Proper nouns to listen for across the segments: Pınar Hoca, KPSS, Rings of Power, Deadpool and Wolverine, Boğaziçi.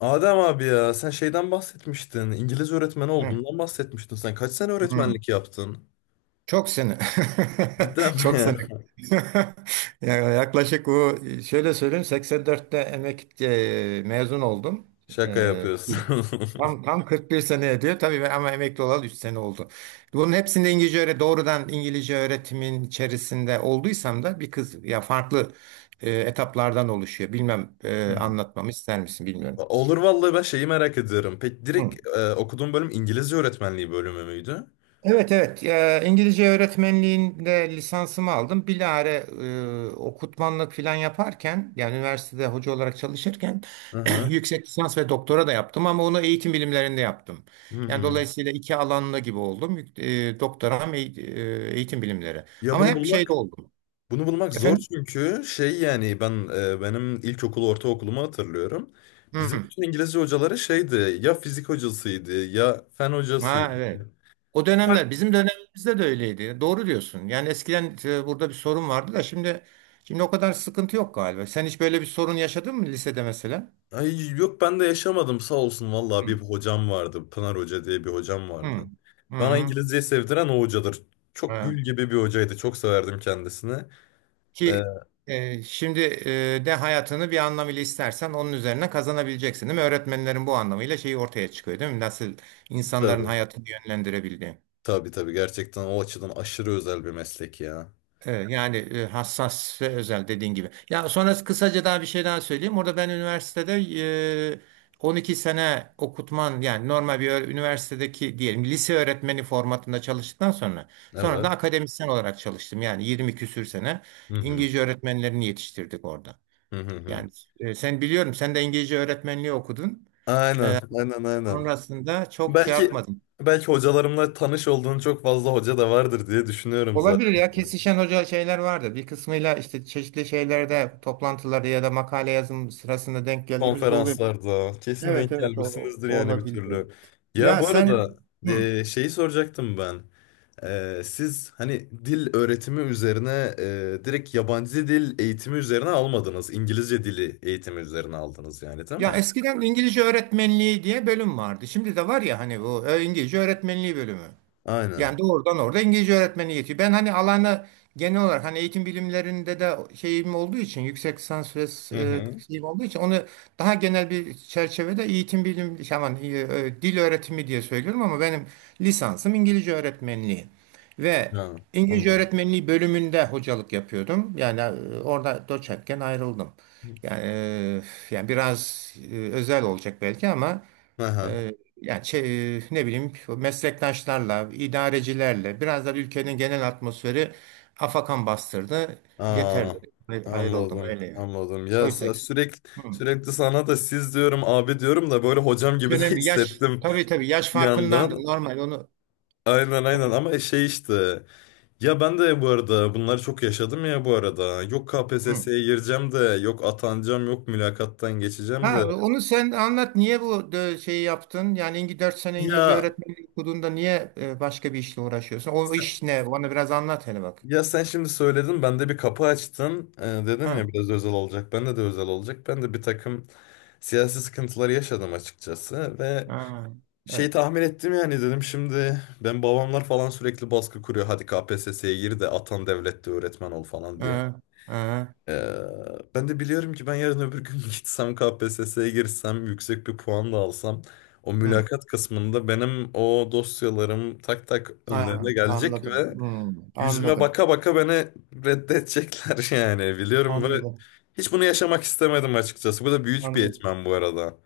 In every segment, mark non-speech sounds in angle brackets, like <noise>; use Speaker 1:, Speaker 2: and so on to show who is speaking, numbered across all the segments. Speaker 1: Adem abi ya sen şeyden bahsetmiştin. İngiliz öğretmeni
Speaker 2: Hı,
Speaker 1: olduğundan bahsetmiştin sen. Kaç sene
Speaker 2: hı.
Speaker 1: öğretmenlik yaptın?
Speaker 2: Çok sene.
Speaker 1: Cidden
Speaker 2: <laughs>
Speaker 1: mi
Speaker 2: Çok
Speaker 1: ya?
Speaker 2: sene. <laughs> Ya Yaklaşık bu şöyle söyleyeyim 84'te mezun oldum.
Speaker 1: <laughs> Şaka
Speaker 2: E,
Speaker 1: yapıyorsun. <laughs>
Speaker 2: tam 41 sene ediyor tabii ben, ama emekli olalı 3 sene oldu. Bunun hepsinde İngilizce öğre doğrudan İngilizce öğretimin içerisinde olduysam da bir kız ya farklı etaplardan oluşuyor. Bilmem,
Speaker 1: Hmm.
Speaker 2: anlatmamı ister misin bilmiyorum.
Speaker 1: Olur vallahi ben şeyi merak ediyorum. Peki direkt okuduğun bölüm İngilizce öğretmenliği bölümü müydü?
Speaker 2: Evet, evet. İngilizce öğretmenliğinde lisansımı aldım. Bilare okutmanlık falan yaparken, yani üniversitede hoca olarak çalışırken,
Speaker 1: Hı
Speaker 2: <clears throat>
Speaker 1: hı.
Speaker 2: yüksek lisans ve doktora da yaptım ama onu eğitim bilimlerinde yaptım.
Speaker 1: Hı
Speaker 2: Yani
Speaker 1: hı.
Speaker 2: dolayısıyla iki alanlı gibi oldum. Doktoram eğitim bilimleri.
Speaker 1: Ya
Speaker 2: Ama
Speaker 1: bunu
Speaker 2: hep şeyde
Speaker 1: bulmak,
Speaker 2: oldum.
Speaker 1: bunu bulmak zor
Speaker 2: Efendim?
Speaker 1: çünkü şey yani benim ilkokulu ortaokulumu hatırlıyorum. Bizim
Speaker 2: Hı.
Speaker 1: bütün İngilizce hocaları şeydi ya fizik hocasıydı ya fen
Speaker 2: Ha,
Speaker 1: hocasıydı.
Speaker 2: evet. O dönemler, bizim dönemimizde de öyleydi. Doğru diyorsun. Yani eskiden burada bir sorun vardı da şimdi o kadar sıkıntı yok galiba. Sen hiç böyle bir sorun yaşadın mı lisede mesela?
Speaker 1: Ay yok ben de yaşamadım sağ olsun
Speaker 2: Hı.
Speaker 1: vallahi bir hocam vardı. Pınar Hoca diye bir hocam vardı.
Speaker 2: Hı. Hı,
Speaker 1: Bana
Speaker 2: hı.
Speaker 1: İngilizceyi sevdiren o hocadır. Çok
Speaker 2: Ha.
Speaker 1: gül gibi bir hocaydı. Çok severdim kendisini. Ee,
Speaker 2: Ki şimdi de hayatını bir anlamıyla istersen onun üzerine kazanabileceksin, değil mi? Öğretmenlerin bu anlamıyla şeyi ortaya çıkıyor, değil mi? Nasıl insanların
Speaker 1: tabii.
Speaker 2: hayatını yönlendirebildiği.
Speaker 1: Tabii tabii gerçekten o açıdan aşırı özel bir meslek ya.
Speaker 2: Evet, yani, hassas ve özel dediğin gibi. Ya sonra kısaca daha bir şey daha söyleyeyim. Orada ben üniversitede e, 12 sene okutman, yani normal bir üniversitedeki diyelim lise öğretmeni formatında çalıştıktan sonra da
Speaker 1: Evet.
Speaker 2: akademisyen olarak çalıştım. Yani 20 küsür sene
Speaker 1: Hı hı.
Speaker 2: İngilizce öğretmenlerini yetiştirdik orada.
Speaker 1: Hı hı hı.
Speaker 2: Yani, sen, biliyorum, sen de İngilizce öğretmenliği okudun.
Speaker 1: Aynen, aynen, aynen.
Speaker 2: Sonrasında çok şey
Speaker 1: Belki
Speaker 2: yapmadın.
Speaker 1: belki hocalarımla tanış olduğun çok fazla hoca da vardır diye düşünüyorum
Speaker 2: Olabilir
Speaker 1: zaten.
Speaker 2: ya, kesişen hoca şeyler vardır. Bir kısmıyla işte çeşitli şeylerde, toplantılarda ya da makale yazım sırasında denk geldiğimizde oluyor.
Speaker 1: Konferanslarda kesin
Speaker 2: Evet,
Speaker 1: denk
Speaker 2: evet, o,
Speaker 1: gelmişsinizdir
Speaker 2: o
Speaker 1: yani bir
Speaker 2: olabilir.
Speaker 1: türlü. Ya
Speaker 2: Ya
Speaker 1: bu
Speaker 2: sen,
Speaker 1: arada
Speaker 2: hı.
Speaker 1: şeyi soracaktım ben. Siz hani dil öğretimi üzerine direkt yabancı dil eğitimi üzerine almadınız. İngilizce dili eğitimi üzerine aldınız yani değil
Speaker 2: Ya
Speaker 1: mi?
Speaker 2: eskiden İngilizce öğretmenliği diye bölüm vardı. Şimdi de var ya, hani bu İngilizce öğretmenliği bölümü.
Speaker 1: Aynen.
Speaker 2: Yani doğrudan orada İngilizce öğretmeni yetiyor. Ben hani alana genel olarak, hani eğitim bilimlerinde de şeyim olduğu için yüksek lisans ve
Speaker 1: Hı
Speaker 2: e,
Speaker 1: hı.
Speaker 2: şeyim olduğu için onu daha genel bir çerçevede, eğitim bilim, aman, dil öğretimi diye söylüyorum ama benim lisansım İngilizce öğretmenliği ve
Speaker 1: Ha,
Speaker 2: İngilizce
Speaker 1: anladım.
Speaker 2: öğretmenliği bölümünde hocalık yapıyordum. Yani, orada doçentken ayrıldım. Yani, e, yani, biraz özel olacak belki ama,
Speaker 1: Aha.
Speaker 2: ee, yani, ne bileyim, meslektaşlarla, idarecilerle, biraz da ülkenin genel atmosferi afakan bastırdı. Yeter
Speaker 1: Aa,
Speaker 2: dedi. Ayrıldım,
Speaker 1: anladım.
Speaker 2: öyle yani.
Speaker 1: Anladım. Ya
Speaker 2: Oysa ki
Speaker 1: sürekli
Speaker 2: hı.
Speaker 1: sürekli sana da siz diyorum abi diyorum da böyle hocam
Speaker 2: Hiç
Speaker 1: gibi de <laughs>
Speaker 2: önemli, yaş,
Speaker 1: hissettim
Speaker 2: tabii tabii, yaş
Speaker 1: bir
Speaker 2: farkındandır,
Speaker 1: yandan.
Speaker 2: normal
Speaker 1: Aynen aynen
Speaker 2: onu-
Speaker 1: ama şey işte ya ben de bu arada bunları çok yaşadım ya bu arada yok
Speaker 2: hı.
Speaker 1: KPSS'ye gireceğim de yok atanacağım yok mülakattan geçeceğim de
Speaker 2: Ha, onu sen anlat, niye bu şeyi yaptın? Yani 4 sene İngilizce
Speaker 1: ya
Speaker 2: öğretmenlik okuduğunda niye başka bir işle uğraşıyorsun? O
Speaker 1: sen-
Speaker 2: iş ne? Bana biraz anlat hele bak.
Speaker 1: ya sen şimdi söyledin ben de bir kapı açtın. Dedim ya
Speaker 2: Ha,
Speaker 1: biraz özel olacak bende de özel olacak ben de bir takım siyasi sıkıntıları yaşadım açıkçası ve
Speaker 2: ha,
Speaker 1: şey
Speaker 2: evet.
Speaker 1: tahmin ettim yani dedim şimdi ben babamlar falan sürekli baskı kuruyor hadi KPSS'ye gir de atan devlette öğretmen ol falan diye.
Speaker 2: Ha, ha,
Speaker 1: Ee, ben de biliyorum ki ben yarın öbür gün <laughs> gitsem KPSS'ye girsem yüksek bir puan da alsam o
Speaker 2: hı.
Speaker 1: mülakat kısmında benim o dosyalarım tak tak önlerine
Speaker 2: Ha,
Speaker 1: gelecek
Speaker 2: anladım.
Speaker 1: ve
Speaker 2: Hmm,
Speaker 1: yüzüme
Speaker 2: anladım.
Speaker 1: baka baka beni reddedecekler <laughs> yani biliyorum ve
Speaker 2: Anladım.
Speaker 1: hiç bunu yaşamak istemedim açıkçası. Bu da büyük bir
Speaker 2: Anladım.
Speaker 1: etmen bu arada.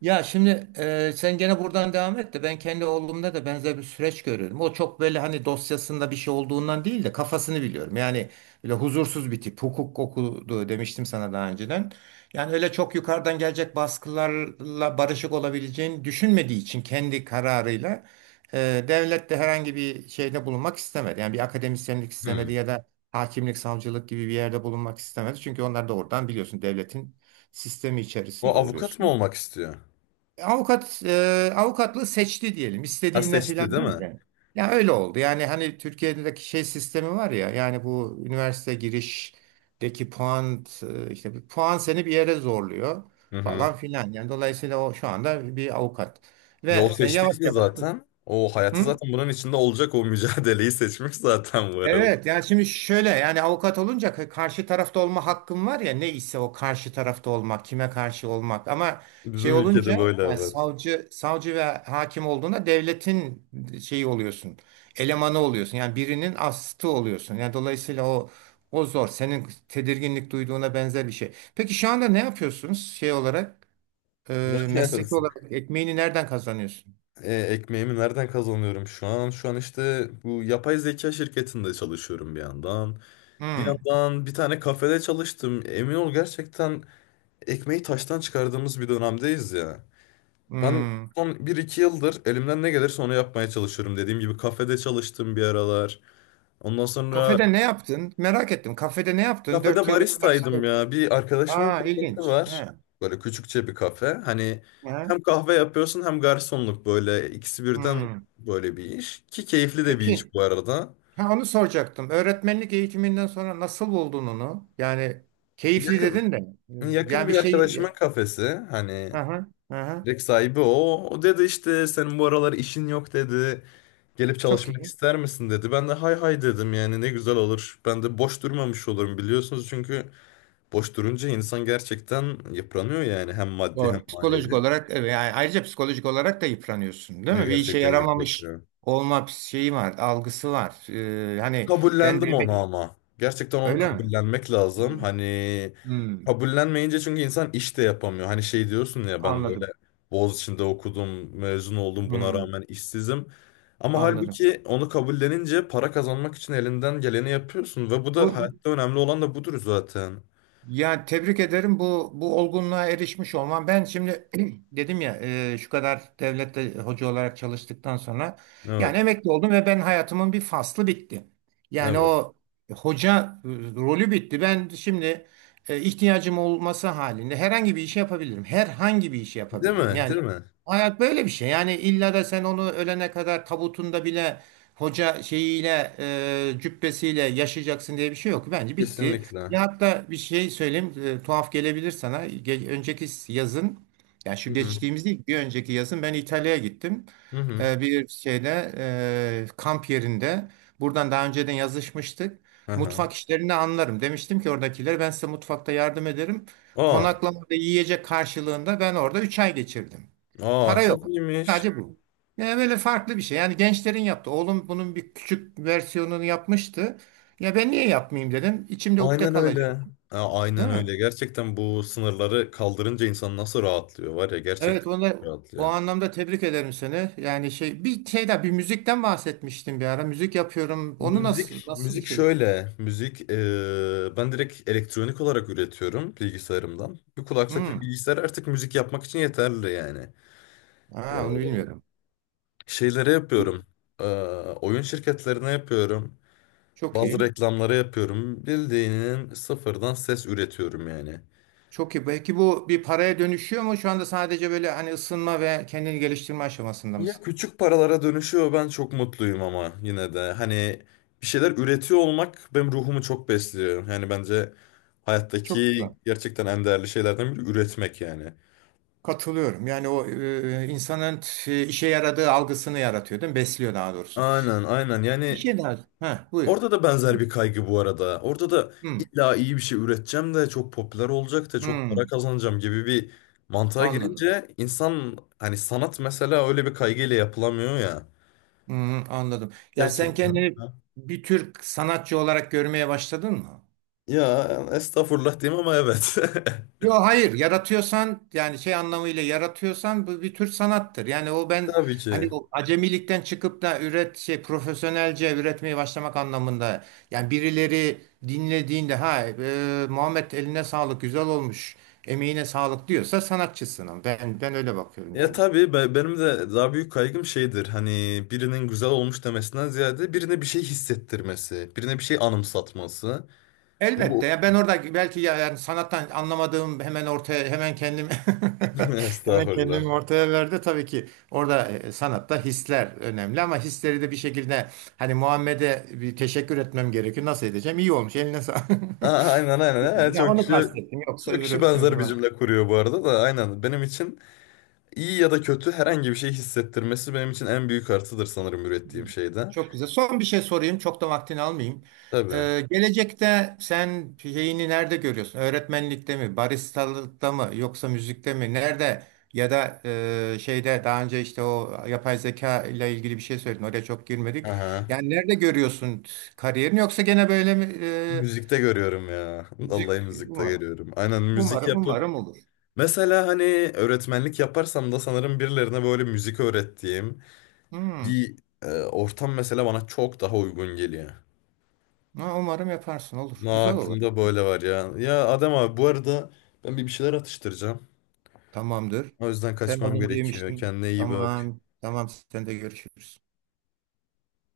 Speaker 2: Ya şimdi, sen gene buradan devam et de ben kendi oğlumda da benzer bir süreç görüyorum. O çok böyle, hani dosyasında bir şey olduğundan değil de, kafasını biliyorum. Yani böyle huzursuz bir tip. Hukuk okudu demiştim sana daha önceden. Yani öyle çok yukarıdan gelecek baskılarla barışık olabileceğini düşünmediği için kendi kararıyla, e, devlet de herhangi bir şeyde bulunmak istemedi. Yani bir akademisyenlik istemedi
Speaker 1: Hmm.
Speaker 2: ya da hakimlik, savcılık gibi bir yerde bulunmak istemedi. Çünkü onlar da oradan, biliyorsun, devletin sistemi
Speaker 1: O
Speaker 2: içerisinde
Speaker 1: avukat mı
Speaker 2: oluyorsun.
Speaker 1: olmak istiyor?
Speaker 2: Avukatlığı seçti diyelim.
Speaker 1: Ha
Speaker 2: İstediğinden
Speaker 1: seçti
Speaker 2: filan
Speaker 1: değil
Speaker 2: değil
Speaker 1: mi?
Speaker 2: de. Ya öyle oldu. Yani hani Türkiye'deki şey sistemi var ya. Yani bu üniversite girişteki puan, işte bir puan seni bir yere zorluyor
Speaker 1: Hı hı.
Speaker 2: falan filan. Yani dolayısıyla o şu anda bir avukat.
Speaker 1: Yol
Speaker 2: Ve, yavaş
Speaker 1: seçtiyse
Speaker 2: yavaş.
Speaker 1: zaten o hayatı
Speaker 2: Hı?
Speaker 1: zaten bunun içinde olacak o mücadeleyi seçmiş zaten bu arada.
Speaker 2: Evet, yani şimdi şöyle, yani avukat olunca karşı tarafta olma hakkım var ya, ne ise o karşı tarafta olmak, kime karşı olmak, ama şey
Speaker 1: Bizim
Speaker 2: olunca,
Speaker 1: ülkede böyle
Speaker 2: yani
Speaker 1: haber.
Speaker 2: savcı ve hakim olduğunda, devletin şeyi oluyorsun, elemanı oluyorsun, yani birinin astı oluyorsun, yani dolayısıyla o zor, senin tedirginlik duyduğuna benzer bir şey. Peki şu anda ne yapıyorsunuz, şey olarak,
Speaker 1: Yani,
Speaker 2: mesleki olarak ekmeğini nereden kazanıyorsun?
Speaker 1: <laughs> ekmeğimi nereden kazanıyorum şu an? Şu an işte bu yapay zeka şirketinde çalışıyorum bir yandan. Bir
Speaker 2: Hmm,
Speaker 1: yandan bir tane kafede çalıştım. Emin ol gerçekten ekmeği taştan çıkardığımız bir dönemdeyiz ya. Ben
Speaker 2: hmm.
Speaker 1: son bir iki yıldır elimden ne gelirse onu yapmaya çalışıyorum. Dediğim gibi kafede çalıştım bir aralar. Ondan sonra
Speaker 2: Kafede ne yaptın? Merak ettim. Kafede ne yaptın?
Speaker 1: kafede
Speaker 2: 4 yıl üniversite.
Speaker 1: baristaydım ya. Bir arkadaşımın
Speaker 2: Aa,
Speaker 1: kafesi
Speaker 2: ilginç.
Speaker 1: var.
Speaker 2: He.
Speaker 1: Böyle küçükçe bir kafe. Hani
Speaker 2: He.
Speaker 1: hem kahve yapıyorsun hem garsonluk böyle ikisi birden
Speaker 2: Hmm.
Speaker 1: böyle bir iş. Ki keyifli de bir
Speaker 2: Peki.
Speaker 1: iş bu arada.
Speaker 2: Ha, onu soracaktım. Öğretmenlik eğitiminden sonra nasıl buldun onu? Yani keyifli
Speaker 1: Yakın
Speaker 2: dedin de.
Speaker 1: yakın
Speaker 2: Yani
Speaker 1: bir
Speaker 2: bir şey.
Speaker 1: arkadaşımın kafesi. Hani
Speaker 2: Aha, aha.
Speaker 1: direkt sahibi o. O dedi işte senin bu aralar işin yok dedi. Gelip
Speaker 2: Çok
Speaker 1: çalışmak
Speaker 2: iyi.
Speaker 1: ister misin dedi. Ben de hay hay dedim yani ne güzel olur. Ben de boş durmamış olurum biliyorsunuz çünkü boş durunca insan gerçekten yıpranıyor yani hem maddi hem
Speaker 2: Doğru. Psikolojik
Speaker 1: manevi.
Speaker 2: olarak, evet, yani ayrıca psikolojik olarak da yıpranıyorsun, değil
Speaker 1: Ya
Speaker 2: mi? Bir işe
Speaker 1: gerçekten
Speaker 2: yaramamış
Speaker 1: yıpratıyorum.
Speaker 2: olma şeyi var, algısı var. Hani ben
Speaker 1: Kabullendim onu
Speaker 2: demek,
Speaker 1: ama. Gerçekten onu
Speaker 2: öyle mi?
Speaker 1: kabullenmek lazım.
Speaker 2: Hmm,
Speaker 1: Hani
Speaker 2: hmm,
Speaker 1: kabullenmeyince çünkü insan iş de yapamıyor. Hani şey diyorsun ya ben böyle
Speaker 2: anladım.
Speaker 1: Boğaziçi'nde okudum, mezun oldum buna
Speaker 2: Hmm,
Speaker 1: rağmen işsizim. Ama
Speaker 2: anladım.
Speaker 1: halbuki onu kabullenince para kazanmak için elinden geleni yapıyorsun ve bu da
Speaker 2: Bu, bu-
Speaker 1: hayatta önemli olan da budur zaten.
Speaker 2: Ya tebrik ederim bu olgunluğa erişmiş olman. Ben şimdi <clears throat> dedim ya, şu kadar devlette hoca olarak çalıştıktan sonra, yani
Speaker 1: Evet.
Speaker 2: emekli oldum ve ben, hayatımın bir faslı bitti. Yani
Speaker 1: Evet.
Speaker 2: o hoca rolü bitti. Ben şimdi, ihtiyacım olması halinde herhangi bir işi yapabilirim. Herhangi bir işi
Speaker 1: Değil
Speaker 2: yapabilirim.
Speaker 1: mi?
Speaker 2: Yani
Speaker 1: Değil mi?
Speaker 2: hayat böyle bir şey. Yani illa da sen onu ölene kadar tabutunda bile hoca şeyiyle, cübbesiyle yaşayacaksın diye bir şey yok. Bence bitti.
Speaker 1: Kesinlikle.
Speaker 2: Ya hatta bir şey söyleyeyim, tuhaf gelebilir sana. Önceki yazın, yani şu
Speaker 1: Hı hı.
Speaker 2: geçtiğimiz değil, bir önceki yazın ben İtalya'ya gittim.
Speaker 1: Hı hı.
Speaker 2: Bir şeyde, kamp yerinde, buradan daha önceden yazışmıştık.
Speaker 1: Aha.
Speaker 2: Mutfak işlerini anlarım. Demiştim ki oradakilere, ben size mutfakta yardım ederim.
Speaker 1: Aa.
Speaker 2: Konaklamada yiyecek karşılığında ben orada 3 ay geçirdim.
Speaker 1: Aa
Speaker 2: Para
Speaker 1: çok
Speaker 2: yok.
Speaker 1: iyiymiş.
Speaker 2: Sadece bu. Yani böyle farklı bir şey. Yani gençlerin yaptı. Oğlum bunun bir küçük versiyonunu yapmıştı. Ya ben niye yapmayayım dedim. İçimde ukde
Speaker 1: Aynen
Speaker 2: kalacak,
Speaker 1: öyle. Ha, aynen
Speaker 2: değil mi?
Speaker 1: öyle. Gerçekten bu sınırları kaldırınca insan nasıl rahatlıyor var ya
Speaker 2: Evet,
Speaker 1: gerçekten
Speaker 2: onu o
Speaker 1: rahatlıyor.
Speaker 2: anlamda tebrik ederim seni. Yani şey, bir şey daha, bir müzikten bahsetmiştim bir ara. Müzik yapıyorum. Onu nasıl
Speaker 1: Müzik,
Speaker 2: nasıl bir
Speaker 1: müzik
Speaker 2: şey?
Speaker 1: şöyle. Müzik ben direkt elektronik olarak üretiyorum bilgisayarımdan. Bir kulaklık bir
Speaker 2: Hmm.
Speaker 1: bilgisayar artık müzik yapmak için yeterli yani.
Speaker 2: Aa, onu
Speaker 1: Eee
Speaker 2: bilmiyorum.
Speaker 1: şeylere yapıyorum. Eee, oyun şirketlerine yapıyorum.
Speaker 2: Çok
Speaker 1: Bazı
Speaker 2: iyi.
Speaker 1: reklamlara yapıyorum. Bildiğinin sıfırdan ses üretiyorum yani.
Speaker 2: Çok iyi. Belki bu bir paraya dönüşüyor mu? Şu anda sadece böyle, hani ısınma ve kendini geliştirme aşamasında
Speaker 1: Ya
Speaker 2: mısın?
Speaker 1: küçük paralara dönüşüyor ben çok mutluyum ama yine de hani bir şeyler üretiyor olmak benim ruhumu çok besliyor. Yani bence
Speaker 2: Çok
Speaker 1: hayattaki
Speaker 2: güzel.
Speaker 1: gerçekten en değerli şeylerden biri üretmek yani.
Speaker 2: Katılıyorum. Yani o, insanın işe yaradığı algısını yaratıyor, değil mi? Besliyor daha doğrusu.
Speaker 1: Aynen aynen yani
Speaker 2: İşe daha. Ha, buyur.
Speaker 1: orada da
Speaker 2: Hı.
Speaker 1: benzer bir kaygı bu arada. Orada da
Speaker 2: Hı.
Speaker 1: illa iyi bir şey üreteceğim de çok popüler olacak da çok
Speaker 2: Hı.
Speaker 1: para kazanacağım gibi bir mantığa
Speaker 2: Anladım.
Speaker 1: girince insan hani sanat mesela öyle bir kaygıyla yapılamıyor ya.
Speaker 2: Hı hı, anladım. Yani sen
Speaker 1: Gerçekten.
Speaker 2: kendini bir tür sanatçı olarak görmeye başladın mı?
Speaker 1: Ya estağfurullah diyeyim ama evet.
Speaker 2: Yok, hayır, yaratıyorsan, yani şey anlamıyla yaratıyorsan, bu bir tür sanattır. Yani o
Speaker 1: <laughs>
Speaker 2: ben,
Speaker 1: Tabii
Speaker 2: hani
Speaker 1: ki.
Speaker 2: o acemilikten çıkıp da şey, profesyonelce üretmeye başlamak anlamında. Yani birileri dinlediğinde, ha, Muhammed eline sağlık, güzel olmuş, emeğine sağlık diyorsa sanatçısın. Ben öyle bakıyorum
Speaker 1: Ya
Speaker 2: yani.
Speaker 1: tabii benim de daha büyük kaygım şeydir. Hani birinin güzel olmuş demesinden ziyade birine bir şey hissettirmesi, birine bir şey anımsatması. Bu
Speaker 2: Elbette ya, ben orada belki, ya yani sanattan anlamadığım hemen ortaya, hemen kendimi
Speaker 1: <laughs>
Speaker 2: <laughs> hemen
Speaker 1: estağfurullah.
Speaker 2: kendimi ortaya verdi tabii ki, orada, sanatta hisler önemli ama hisleri de bir şekilde, hani Muhammed'e bir teşekkür etmem gerekiyor, nasıl edeceğim, iyi olmuş, eline sağlık <laughs>
Speaker 1: Aa, aynen aynen. Ha,
Speaker 2: ya
Speaker 1: çok
Speaker 2: onu
Speaker 1: kişi
Speaker 2: kastettim, yoksa
Speaker 1: çok
Speaker 2: öbürü
Speaker 1: kişi benzer
Speaker 2: öbürü
Speaker 1: bir cümle kuruyor bu arada da aynen. Benim için iyi ya da kötü herhangi bir şey hissettirmesi benim için en büyük artıdır sanırım ürettiğim şeyde.
Speaker 2: Çok güzel. Son bir şey sorayım. Çok da vaktini almayayım.
Speaker 1: Tabii.
Speaker 2: Gelecekte sen şeyini nerede görüyorsun? Öğretmenlikte mi, baristalıkta mı, yoksa müzikte mi? Nerede? Ya da, şeyde, daha önce işte o yapay zeka ile ilgili bir şey söyledin. Oraya çok girmedik.
Speaker 1: Aha.
Speaker 2: Yani nerede görüyorsun kariyerini? Yoksa gene böyle mi? e,
Speaker 1: Müzikte görüyorum ya. <laughs>
Speaker 2: müzik
Speaker 1: Vallahi müzikte
Speaker 2: umarım,
Speaker 1: görüyorum. Aynen müzik
Speaker 2: umarım,
Speaker 1: yapıp
Speaker 2: umarım olur.
Speaker 1: mesela hani öğretmenlik yaparsam da sanırım birilerine böyle müzik öğrettiğim
Speaker 2: Hmm.
Speaker 1: bir ortam mesela bana çok daha uygun geliyor.
Speaker 2: Ha, umarım yaparsın. Olur.
Speaker 1: Ama
Speaker 2: Güzel olur.
Speaker 1: aklımda böyle var ya. Ya Adem abi bu arada ben bir şeyler atıştıracağım.
Speaker 2: Tamamdır.
Speaker 1: O yüzden
Speaker 2: Ben az
Speaker 1: kaçmam
Speaker 2: önce
Speaker 1: gerekiyor.
Speaker 2: yemiştim.
Speaker 1: Kendine iyi bak.
Speaker 2: Tamam. Tamam. Sen de görüşürüz.